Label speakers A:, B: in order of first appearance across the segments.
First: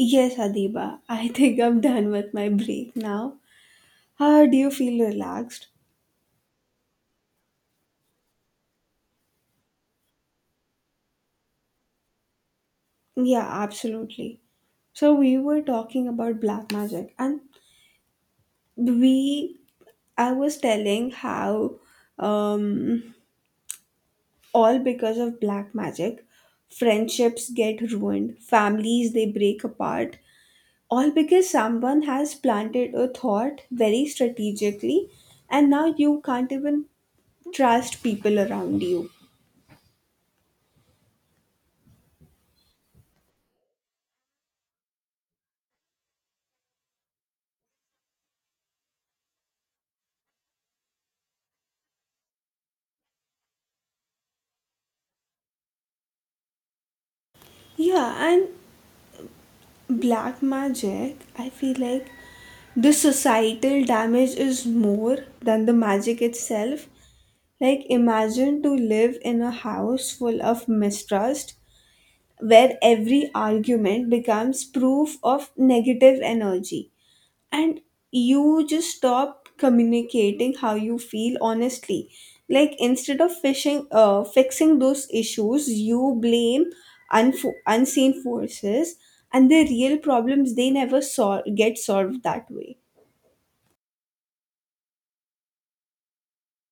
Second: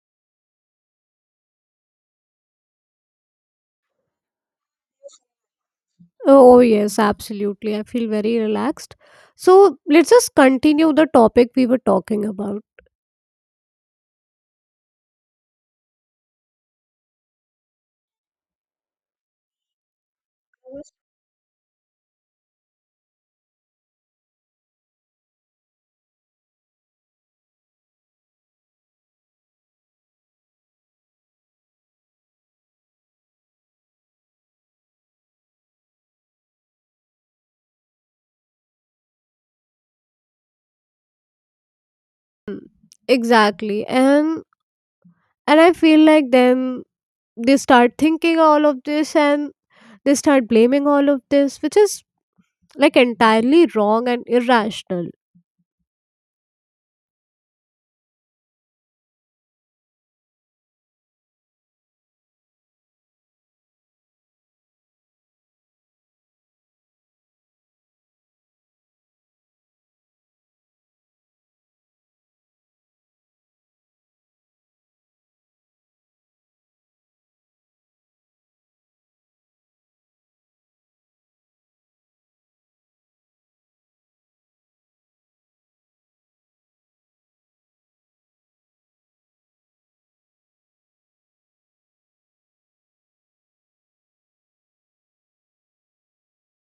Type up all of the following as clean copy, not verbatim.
A: Yes, Adiba, I think I'm done with my break now. How do you feel relaxed?
B: Oh, yes, absolutely. I feel very relaxed. So let's just continue the topic we were talking about.
A: Yeah, absolutely. So we were talking about black magic and we I was telling how um all because of black magic friendships get ruined, families they break apart, all because someone has planted a thought very strategically, and now you can't even trust people around you.
B: Mm, exactly. And I feel like then they start thinking all of this, and they start blaming all of this, which is like entirely wrong and irrational.
A: Yeah, and black magic, I feel like the societal damage is more than the magic itself. Like, imagine to live in a house full of mistrust, where every argument becomes proof of negative energy, and you just stop communicating how you feel honestly. Like, instead of fishing fixing those issues, you blame unseen forces, and the real problems they never get solved that way.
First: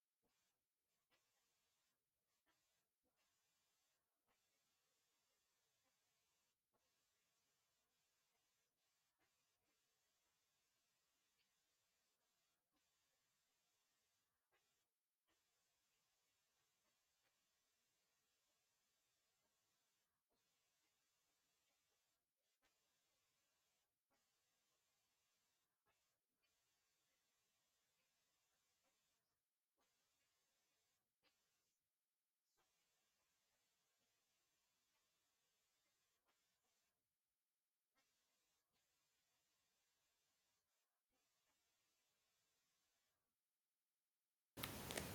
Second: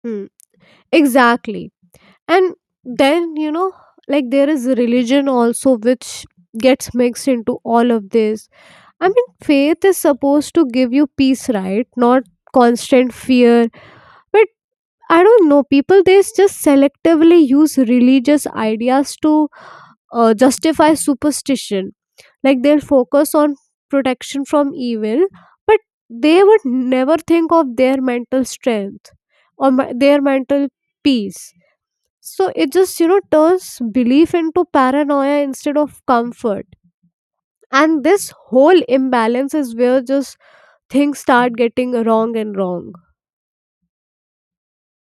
B: Hmm. Exactly. And then like there is religion also which gets mixed into all of this. I mean, faith is supposed to give you peace, right? Not constant fear. But I don't know, people they just selectively use religious ideas to justify superstition. Like, they'll focus on protection from evil, but they would never think of their mental strength, or their mental peace. So it just, you know, turns belief into paranoia instead of comfort. And this whole imbalance is where just things start getting wrong and wrong.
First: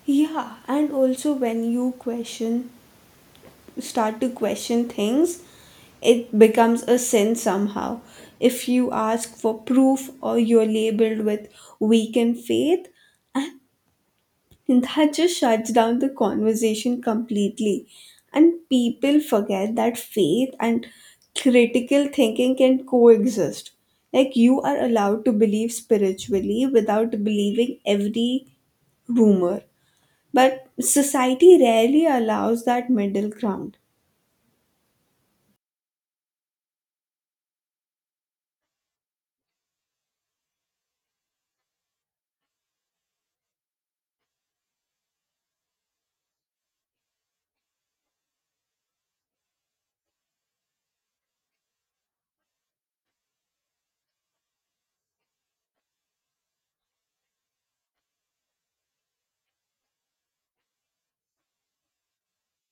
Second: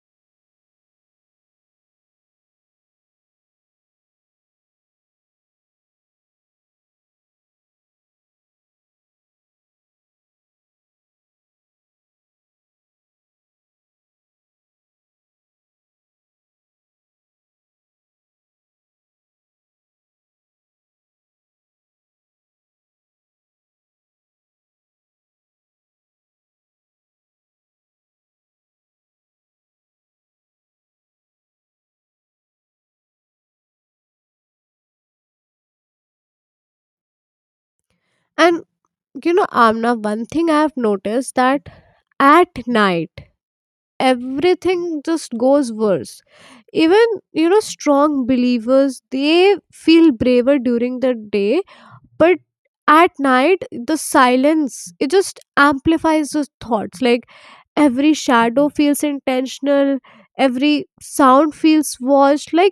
A: Yeah, and also when you question start to question things, it becomes a sin somehow. If you ask for proof, or you're labeled with weakened faith, and that just shuts down the conversation completely. And people forget that faith and critical thinking can coexist. Like, you are allowed to believe spiritually without believing every rumor. But society rarely allows that middle ground.
B: And, you know, Amna, one thing I have noticed, that at night, everything just goes worse. Even, you know, strong believers, they feel braver during the day, but at night the silence, it just amplifies those thoughts. Like, every shadow feels intentional, every sound feels watched, like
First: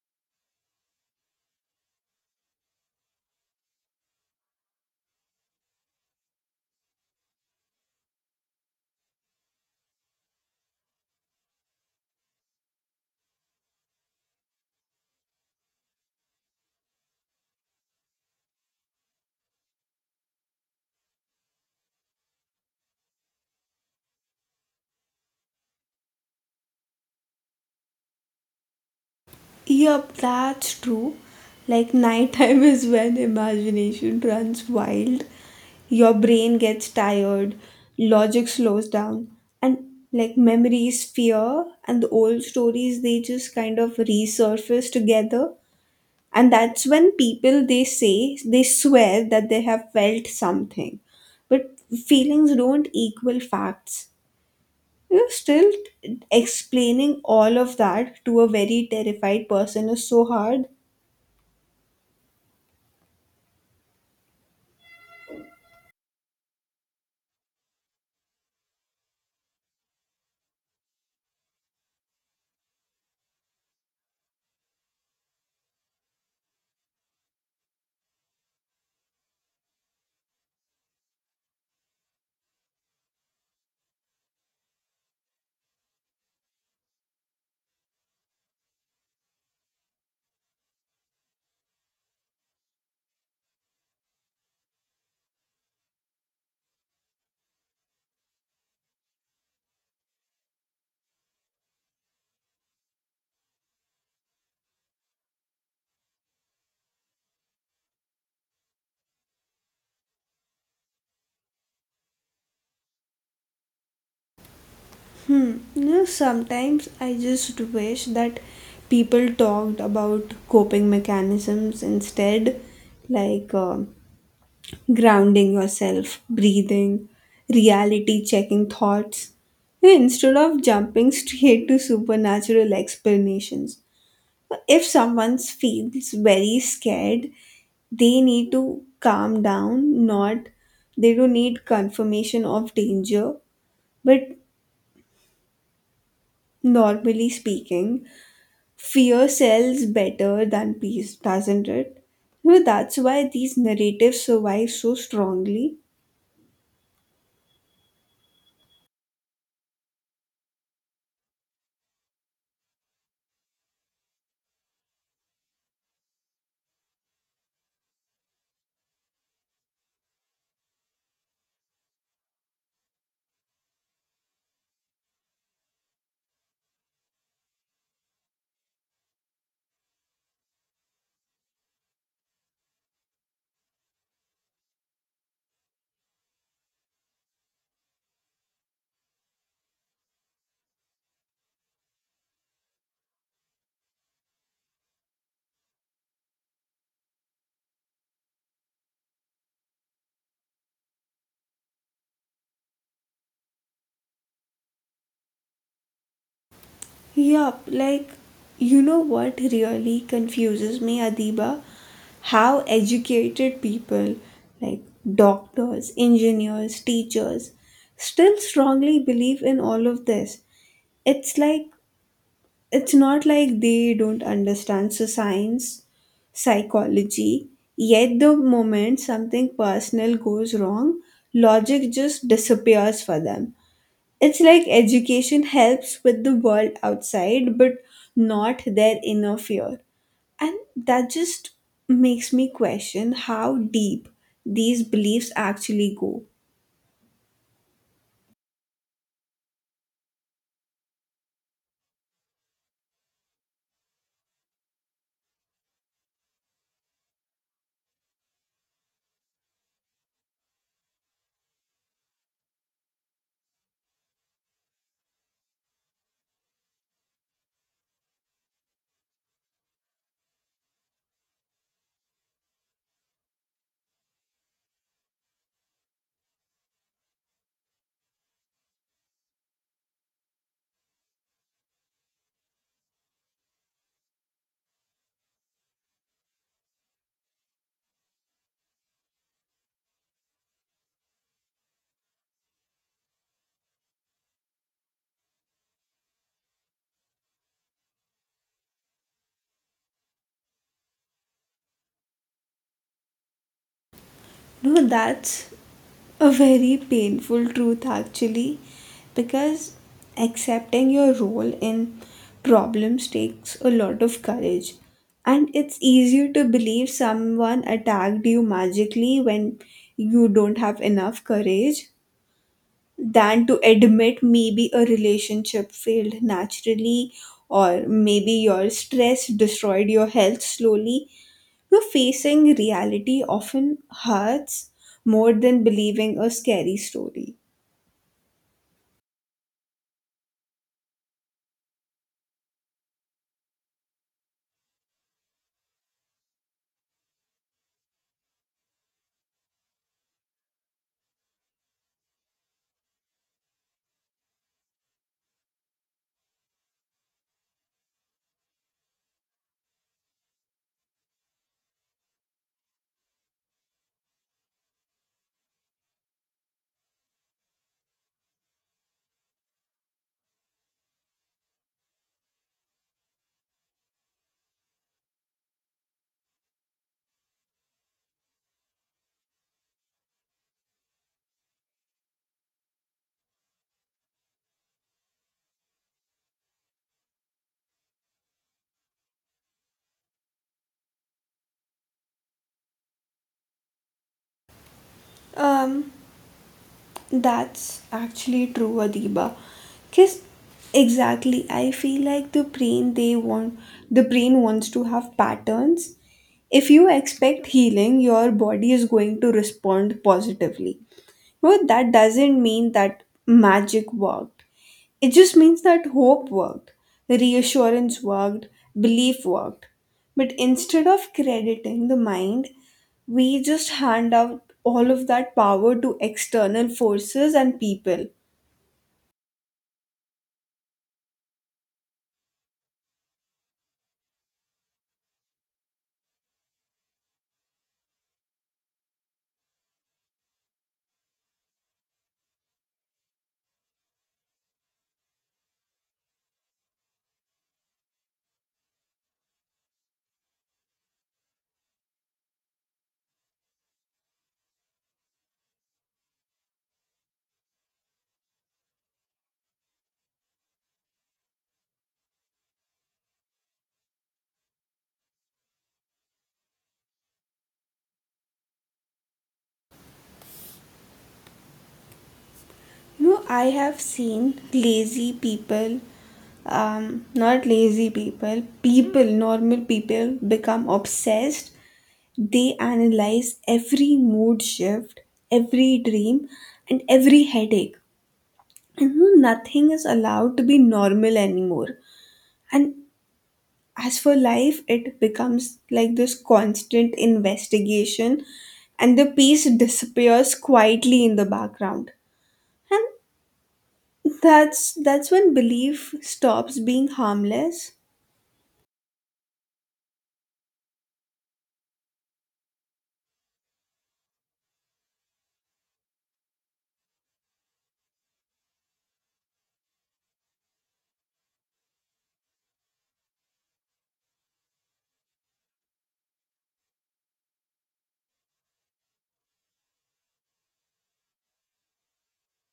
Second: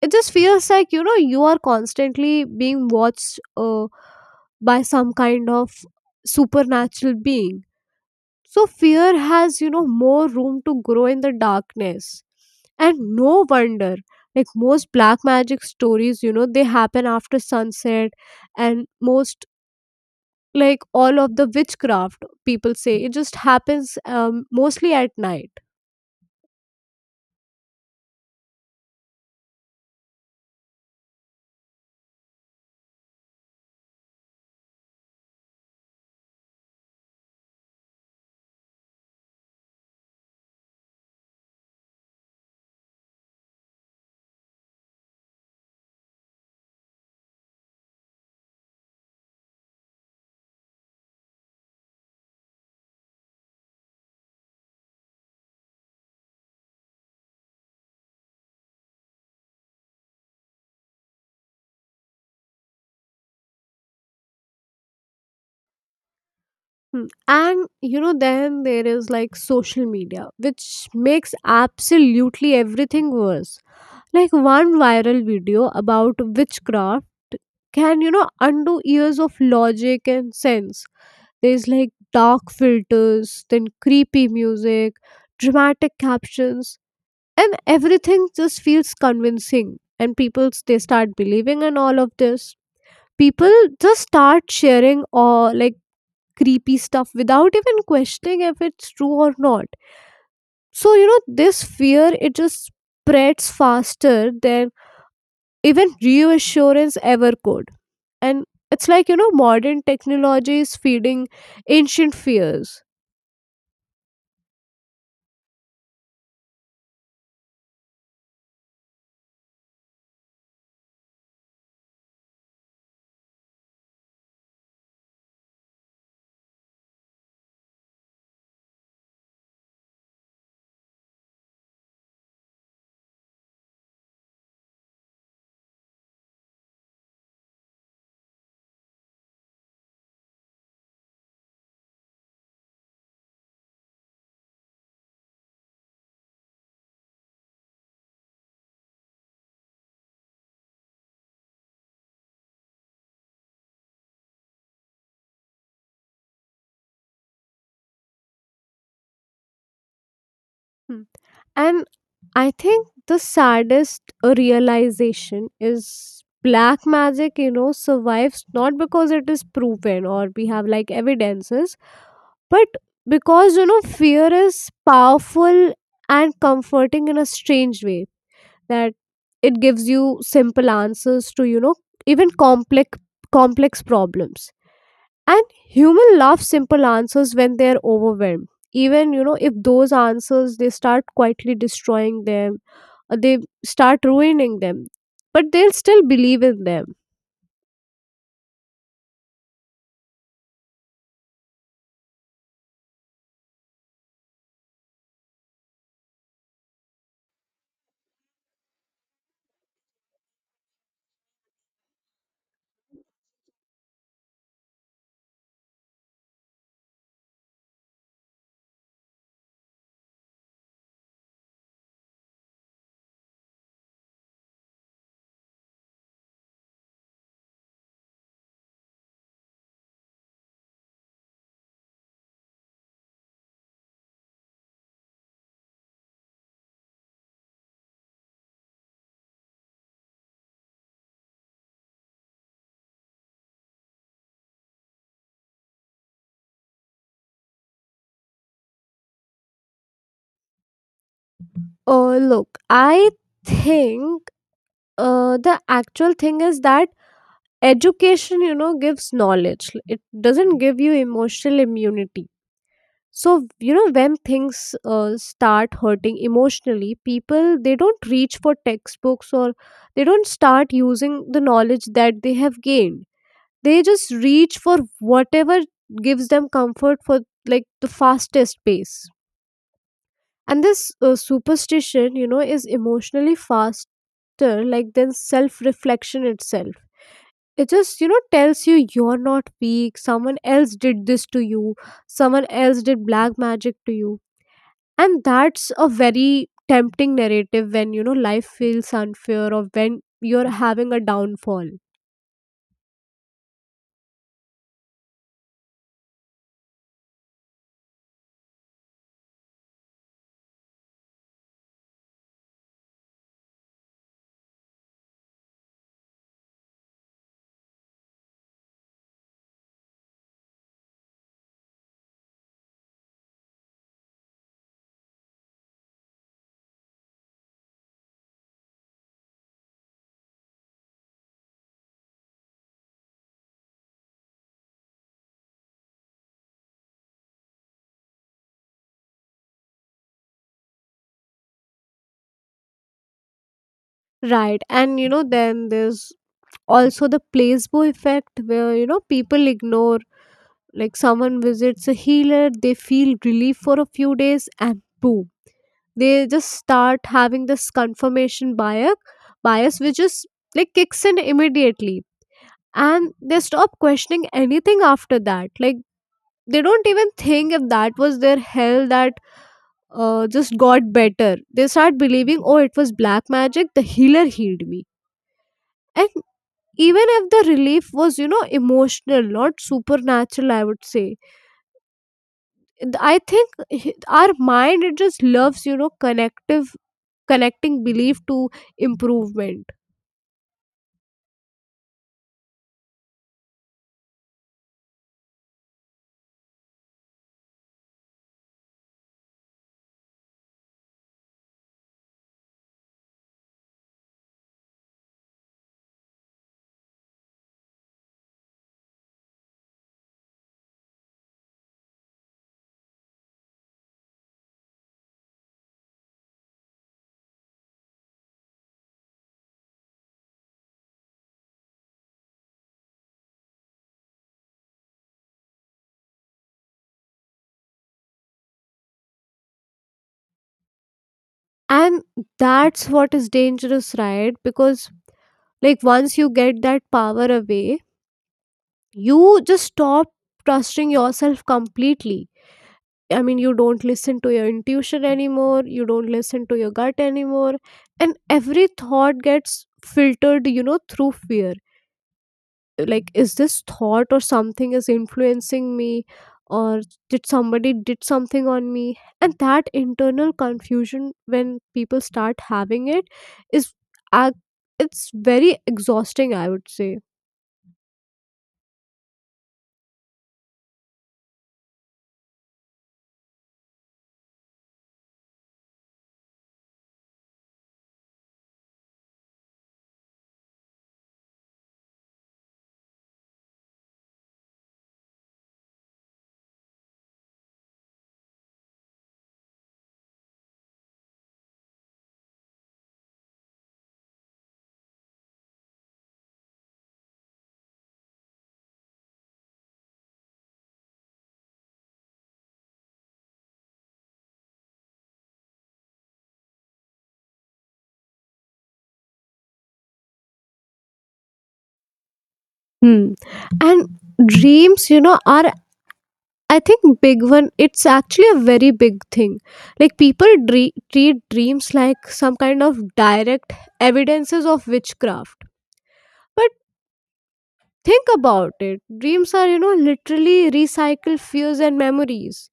B: it just feels like, you know, you are constantly being watched by some kind of supernatural being. So fear has, you know, more room to grow in the darkness, and no wonder like most black magic stories, you know, they happen after sunset, and most like all of the witchcraft people say it just happens mostly at night.
A: Yup, that's true. Like, nighttime is when imagination runs wild. Your brain gets tired, logic slows down, and like memories, fear, and the old stories, they just kind of resurface together. And that's when people, they say, they swear that they have felt something. But feelings don't equal facts. You're still explaining all of that to a very terrified person is so hard.
B: Hmm. And you know, then there is like social media, which makes absolutely everything worse. Like one viral video about witchcraft can, you know, undo years of logic and sense. There's like dark filters, then creepy music, dramatic captions, and everything just feels convincing, and they start believing in all of this. People just start sharing or like creepy stuff without even questioning if it's true or not. So you know, this fear, it just spreads faster than even reassurance ever could. And it's like, you know, modern technology is feeding ancient fears.
A: Hmm, you know, sometimes I just wish that people talked about coping mechanisms instead, like grounding yourself, breathing, reality checking thoughts, instead of jumping straight to supernatural explanations. If someone feels very scared, they need to calm down, not They don't need confirmation of danger, but normally speaking, fear sells better than peace, doesn't it? You know, that's why these narratives survive so strongly.
B: Hmm. And I think the saddest realization is black magic, you know, survives not because it is proven or we have like evidences, but because, you know, fear is powerful and comforting in a strange way, that it gives you simple answers to, you know, even complex problems. And human love simple answers when they're overwhelmed. Even, you know, if those answers they start quietly destroying them, they start ruining them, but they'll still believe in them.
A: Yup, like, you know what really confuses me, Adiba? How educated people, like doctors, engineers, teachers, still strongly believe in all of this. It's like, it's not like they don't understand so science, psychology, yet the moment something personal goes wrong, logic just disappears for them. It's like education helps with the world outside, but not their inner fear. And that just makes me question how deep these beliefs actually go.
B: Look, I think the actual thing is that education, you know, gives knowledge, it doesn't give you emotional immunity. So you know, when things start hurting emotionally, people they don't reach for textbooks, or they don't start using the knowledge that they have gained. They just reach for whatever gives them comfort for like the fastest pace. And this superstition, you know, is emotionally faster, like, than self reflection itself. It just, you know, tells you you're not weak, someone else did this to you, someone else did black magic to you. And that's a very tempting narrative when, you know, life feels unfair, or when you're having a downfall.
A: No, that's a very painful truth actually, because accepting your role in problems takes a lot of courage, and it's easier to believe someone attacked you magically when you don't have enough courage than to admit maybe a relationship failed naturally, or maybe your stress destroyed your health slowly. But facing reality often hurts more than believing a scary story.
B: Right, and you know then there's also the placebo effect, where you know people ignore, like someone visits a healer, they feel relief for a few days, and boom, they just start having this confirmation bias, which is like kicks in immediately, and they stop questioning anything after that. Like, they don't even think if that was their hell that just got better. They start believing, oh, it was black magic, the healer healed me. And even if the relief was, you know, emotional, not supernatural, I would say I think our mind, it just loves, you know, connective connecting belief to improvement.
A: Um, that's actually true, Adiba. Cause exactly, I feel like the brain wants to have patterns. If you expect healing, your body is going to respond positively. But that doesn't mean that magic worked. It just means that hope worked, reassurance worked, belief worked. But instead of crediting the mind, we just hand out all of that power to external forces and people.
B: And that's what is dangerous, right? Because like once you get that power away, you just stop trusting yourself completely. I mean, you don't listen to your intuition anymore, you don't listen to your gut anymore. And every thought gets filtered, you know, through fear. Like, is this thought or something is influencing me, or did somebody did something on me? And that internal confusion, when people start having it, is ac- it's very exhausting, I would say.
A: You know, I have seen lazy people, not lazy people, people, normal people become obsessed. They analyze every mood shift, every dream, and every headache. And you know, nothing is allowed to be normal anymore. And as for life, it becomes like this constant investigation, and the peace disappears quietly in the background. And that's when belief stops being harmless.
B: Hmm. And dreams, you know, are I think big one, it's actually a very big thing. Like, treat dreams like some kind of direct evidences of witchcraft. But think about it. Dreams are, you know, literally recycled fears and memories.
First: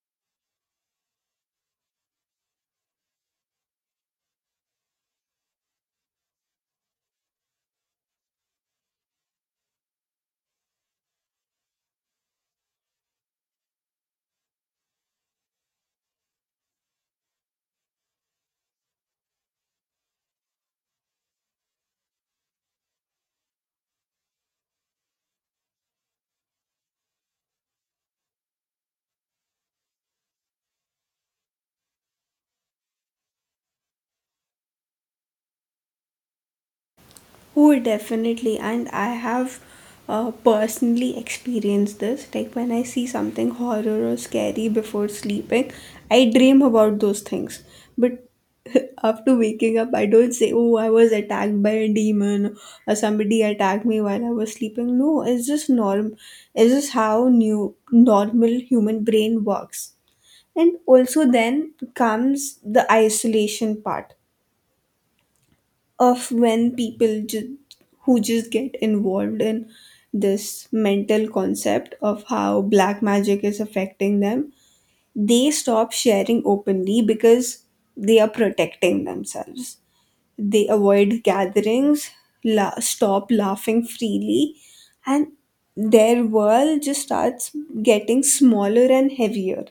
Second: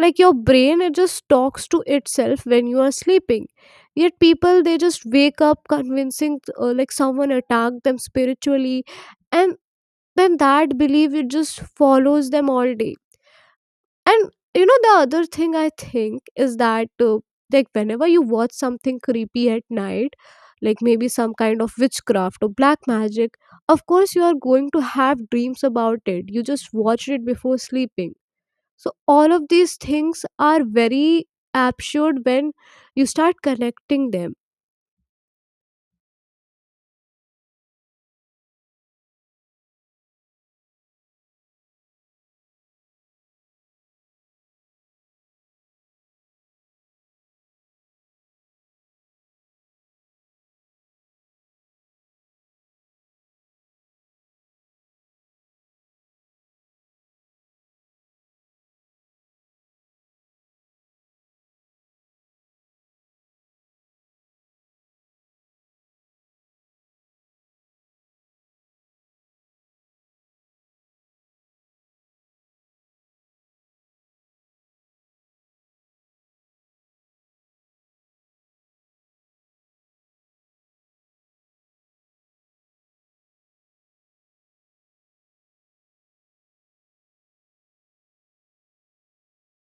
B: Like your brain, it just talks to itself when you are sleeping. Yet people, they just wake up convincing like someone attacked them spiritually, and then that belief, it just follows them all day. And you know, the other thing I think is that, like, whenever you watch something creepy at night, like maybe some kind of witchcraft or black magic, of course, you are going to have dreams about it. You just watched it before sleeping. So, all of these things are very absurd when you start connecting them.
A: Oh, definitely. And I have personally experienced this. Like, when I see something horror or scary before sleeping, I dream about those things. But after waking up, I don't say, oh, I was attacked by a demon or somebody attacked me while I was sleeping. No, it's just norm. It's just how new normal human brain works. And also then comes the isolation part of when who just get involved in this mental concept of how black magic is affecting them, they stop sharing openly because they are protecting themselves. They avoid gatherings, stop laughing freely, and their world just starts getting smaller and heavier.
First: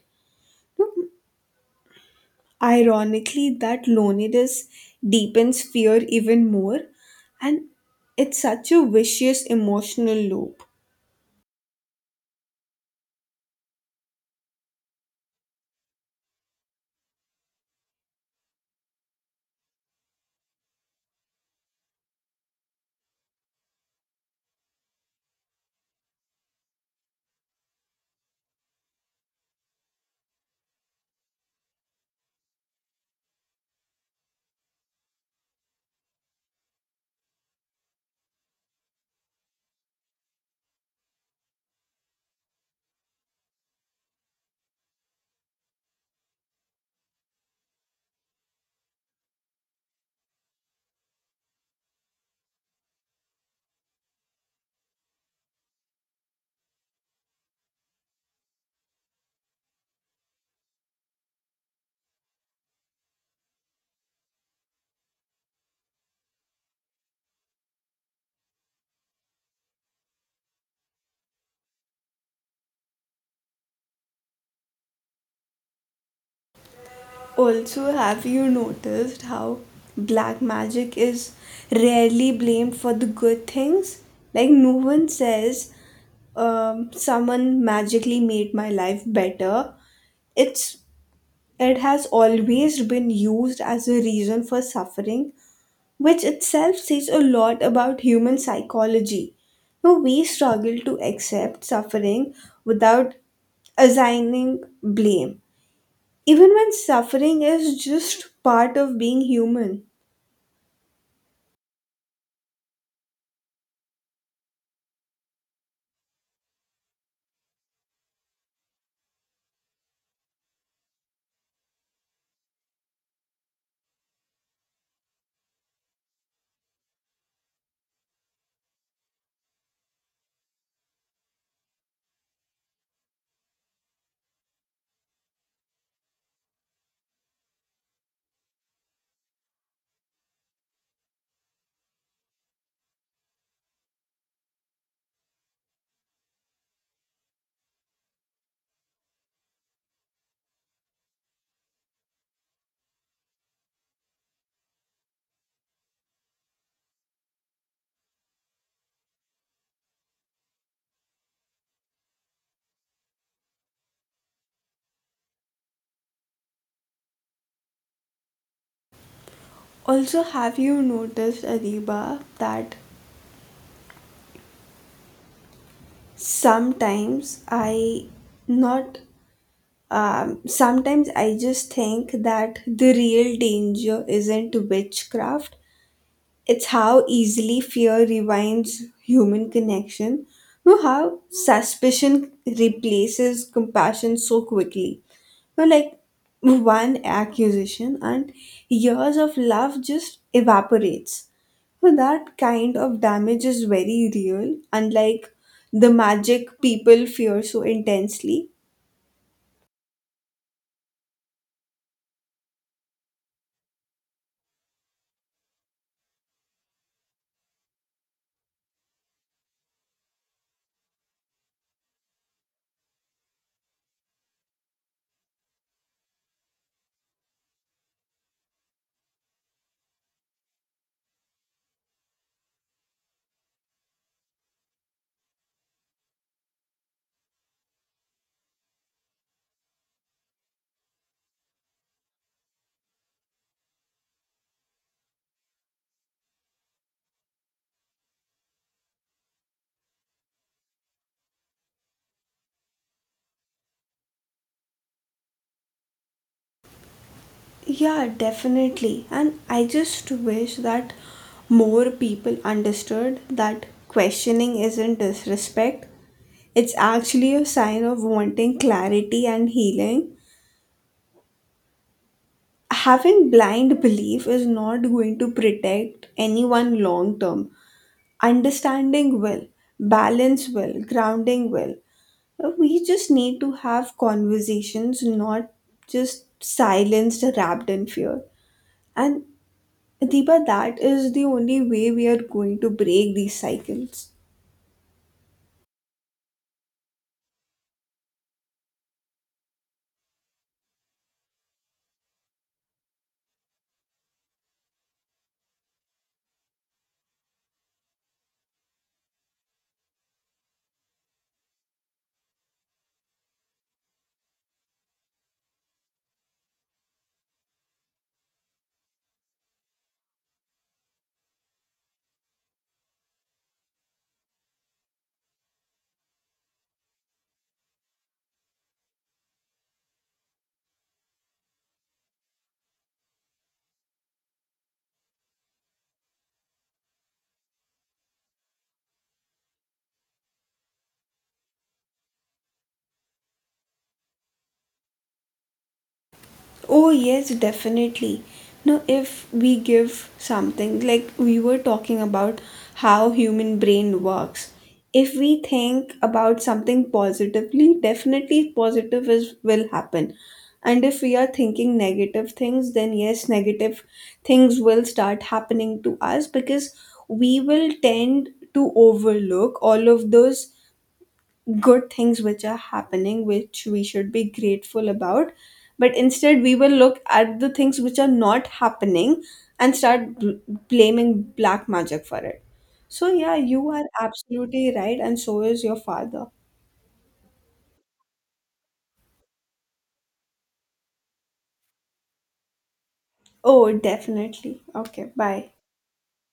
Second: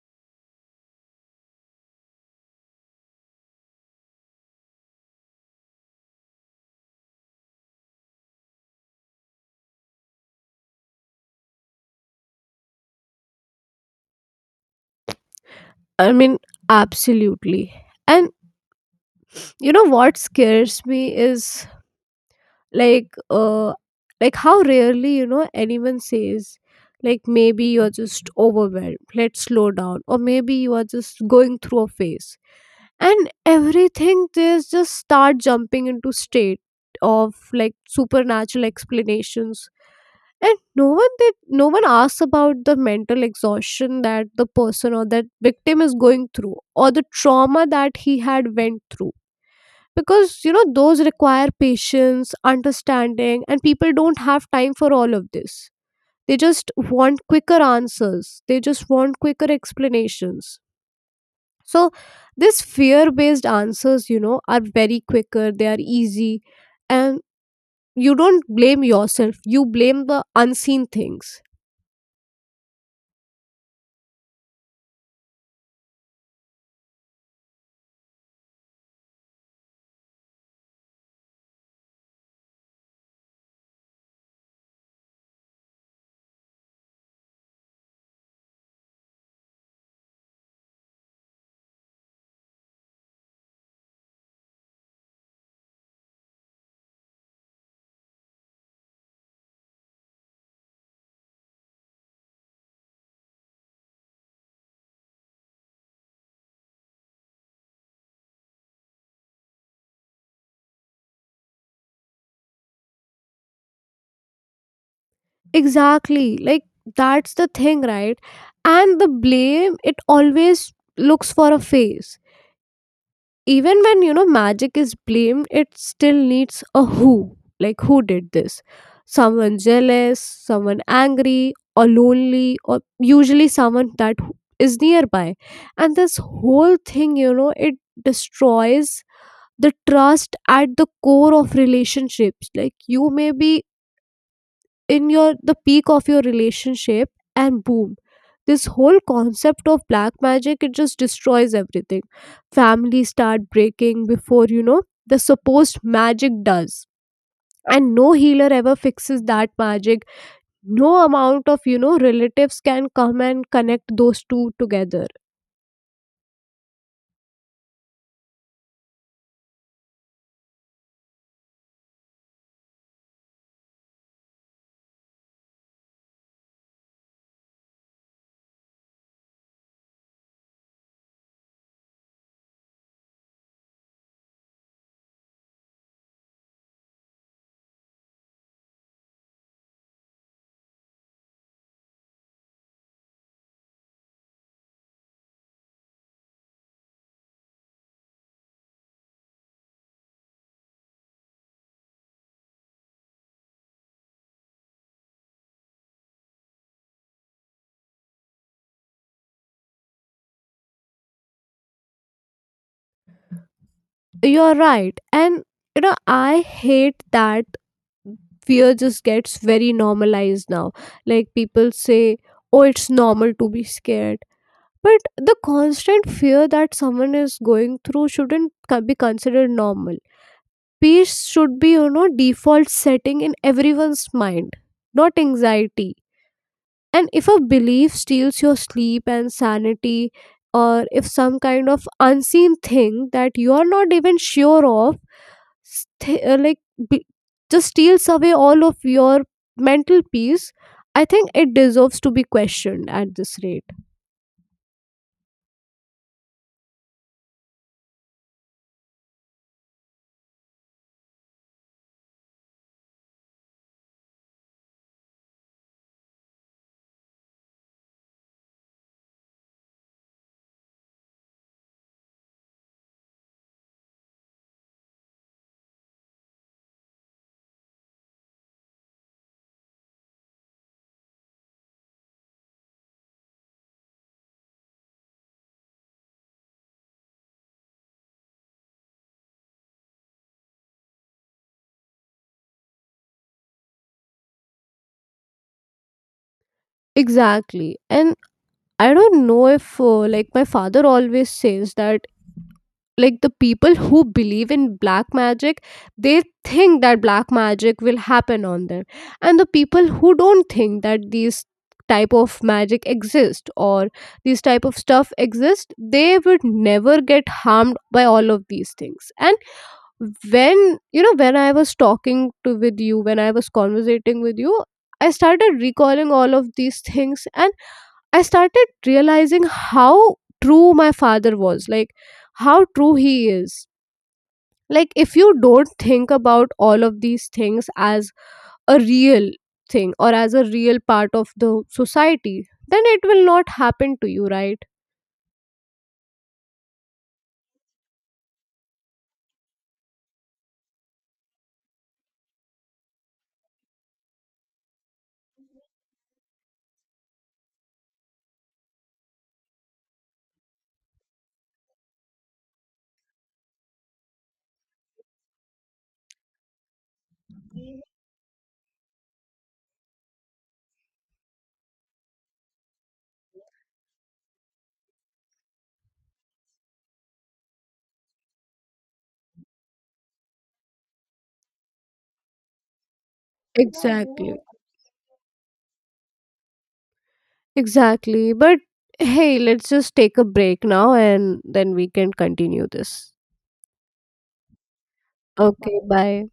A: Ironically, that loneliness deepens fear even more, and it's such a vicious emotional loop.
B: I mean, absolutely. And you know what scares me is like uh like how rarely, you know, anyone says like, maybe you're just overwhelmed, let's slow down, or maybe you are just going through a phase. And everything there's just start jumping into state of like supernatural explanations. And no one did, no one asks about the mental exhaustion that the person or that victim is going through, or the trauma that he had went through. Because, you know, those require patience, understanding, and people don't have time for all of this. They just want quicker answers, they just want quicker explanations. So this fear based answers, you know, are very quicker, they are easy. And you don't blame yourself, you blame the unseen things.
A: Also, have you noticed how black magic is rarely blamed for the good things? Like, no one says, someone magically made my life better. It's it has always been used as a reason for suffering, which itself says a lot about human psychology. Now, we struggle to accept suffering without assigning blame, even when suffering is just part of being human.
B: Exactly, like that's the thing, right? And the blame, it always looks for a face. Even when, you know, magic is blamed, it still needs a who, like, who did this? Someone jealous, someone angry or lonely, or usually someone is nearby. And this whole thing, you know, it destroys the trust at the core of relationships. Like, you may be in your the peak of your relationship, and boom, this whole concept of black magic, it just destroys everything. Families start breaking before, you know, the supposed magic does. And no healer ever fixes that magic, no amount of, you know, relatives can come and connect those two together.
A: Also, have you noticed, Adiba, that sometimes I not sometimes I just think that the real danger isn't witchcraft, it's how easily fear rewinds human connection. You know how suspicion replaces compassion so quickly. You know, like, one accusation and years of love just evaporates. So that kind of damage is very real, unlike the magic people fear so intensely.
B: You're right. And you know, I hate that fear just gets very normalized now. Like, people say, oh, it's normal to be scared. But the constant fear that someone is going through shouldn't be considered normal. Peace should be, you know, default setting in everyone's mind, not anxiety. And if a belief steals your sleep and sanity, or if some kind of unseen thing that you are not even sure of, st- uh, like be- just steals away all of your mental peace, I think it deserves to be questioned at this rate.
A: Yeah, definitely. And I just wish that more people understood that questioning isn't disrespect. It's actually a sign of wanting clarity and healing. Having blind belief is not going to protect anyone long term. Understanding will, balance will, grounding will. We just need to have conversations, not just silenced, wrapped in fear. And Deepa, that is the only way we are going to break these cycles.
B: Exactly. And I don't know if, like, my father always says that, like, the people who believe in black magic, they think that black magic will happen on them. And the people who don't think that these type of magic exist, or these type of stuff exist, they would never get harmed by all of these things. And when, you know, when I was talking to with you, when I was conversating with you, I started recalling all of these things, and I started realizing how true my father was, like how true he is. Like, if you don't think about all of these things as a real thing, or as a real part of the society, then it will not happen to you, right?
A: Oh, yes, definitely. Now, if we give something, like we were talking about how human brain works, if we think about something positively, definitely positive is will happen. And if we are thinking negative things, then yes, negative things will start happening to us, because we will tend to overlook all of those good things which are happening, which we should be grateful about, but instead we will look at the things which are not happening and blaming black magic for it. So yeah, you are
B: Exactly.
A: absolutely right, and so is your father.
B: Exactly. But hey, let's just take a break now, and then we can continue this.
A: Oh, definitely. Okay, bye.
B: Okay, bye.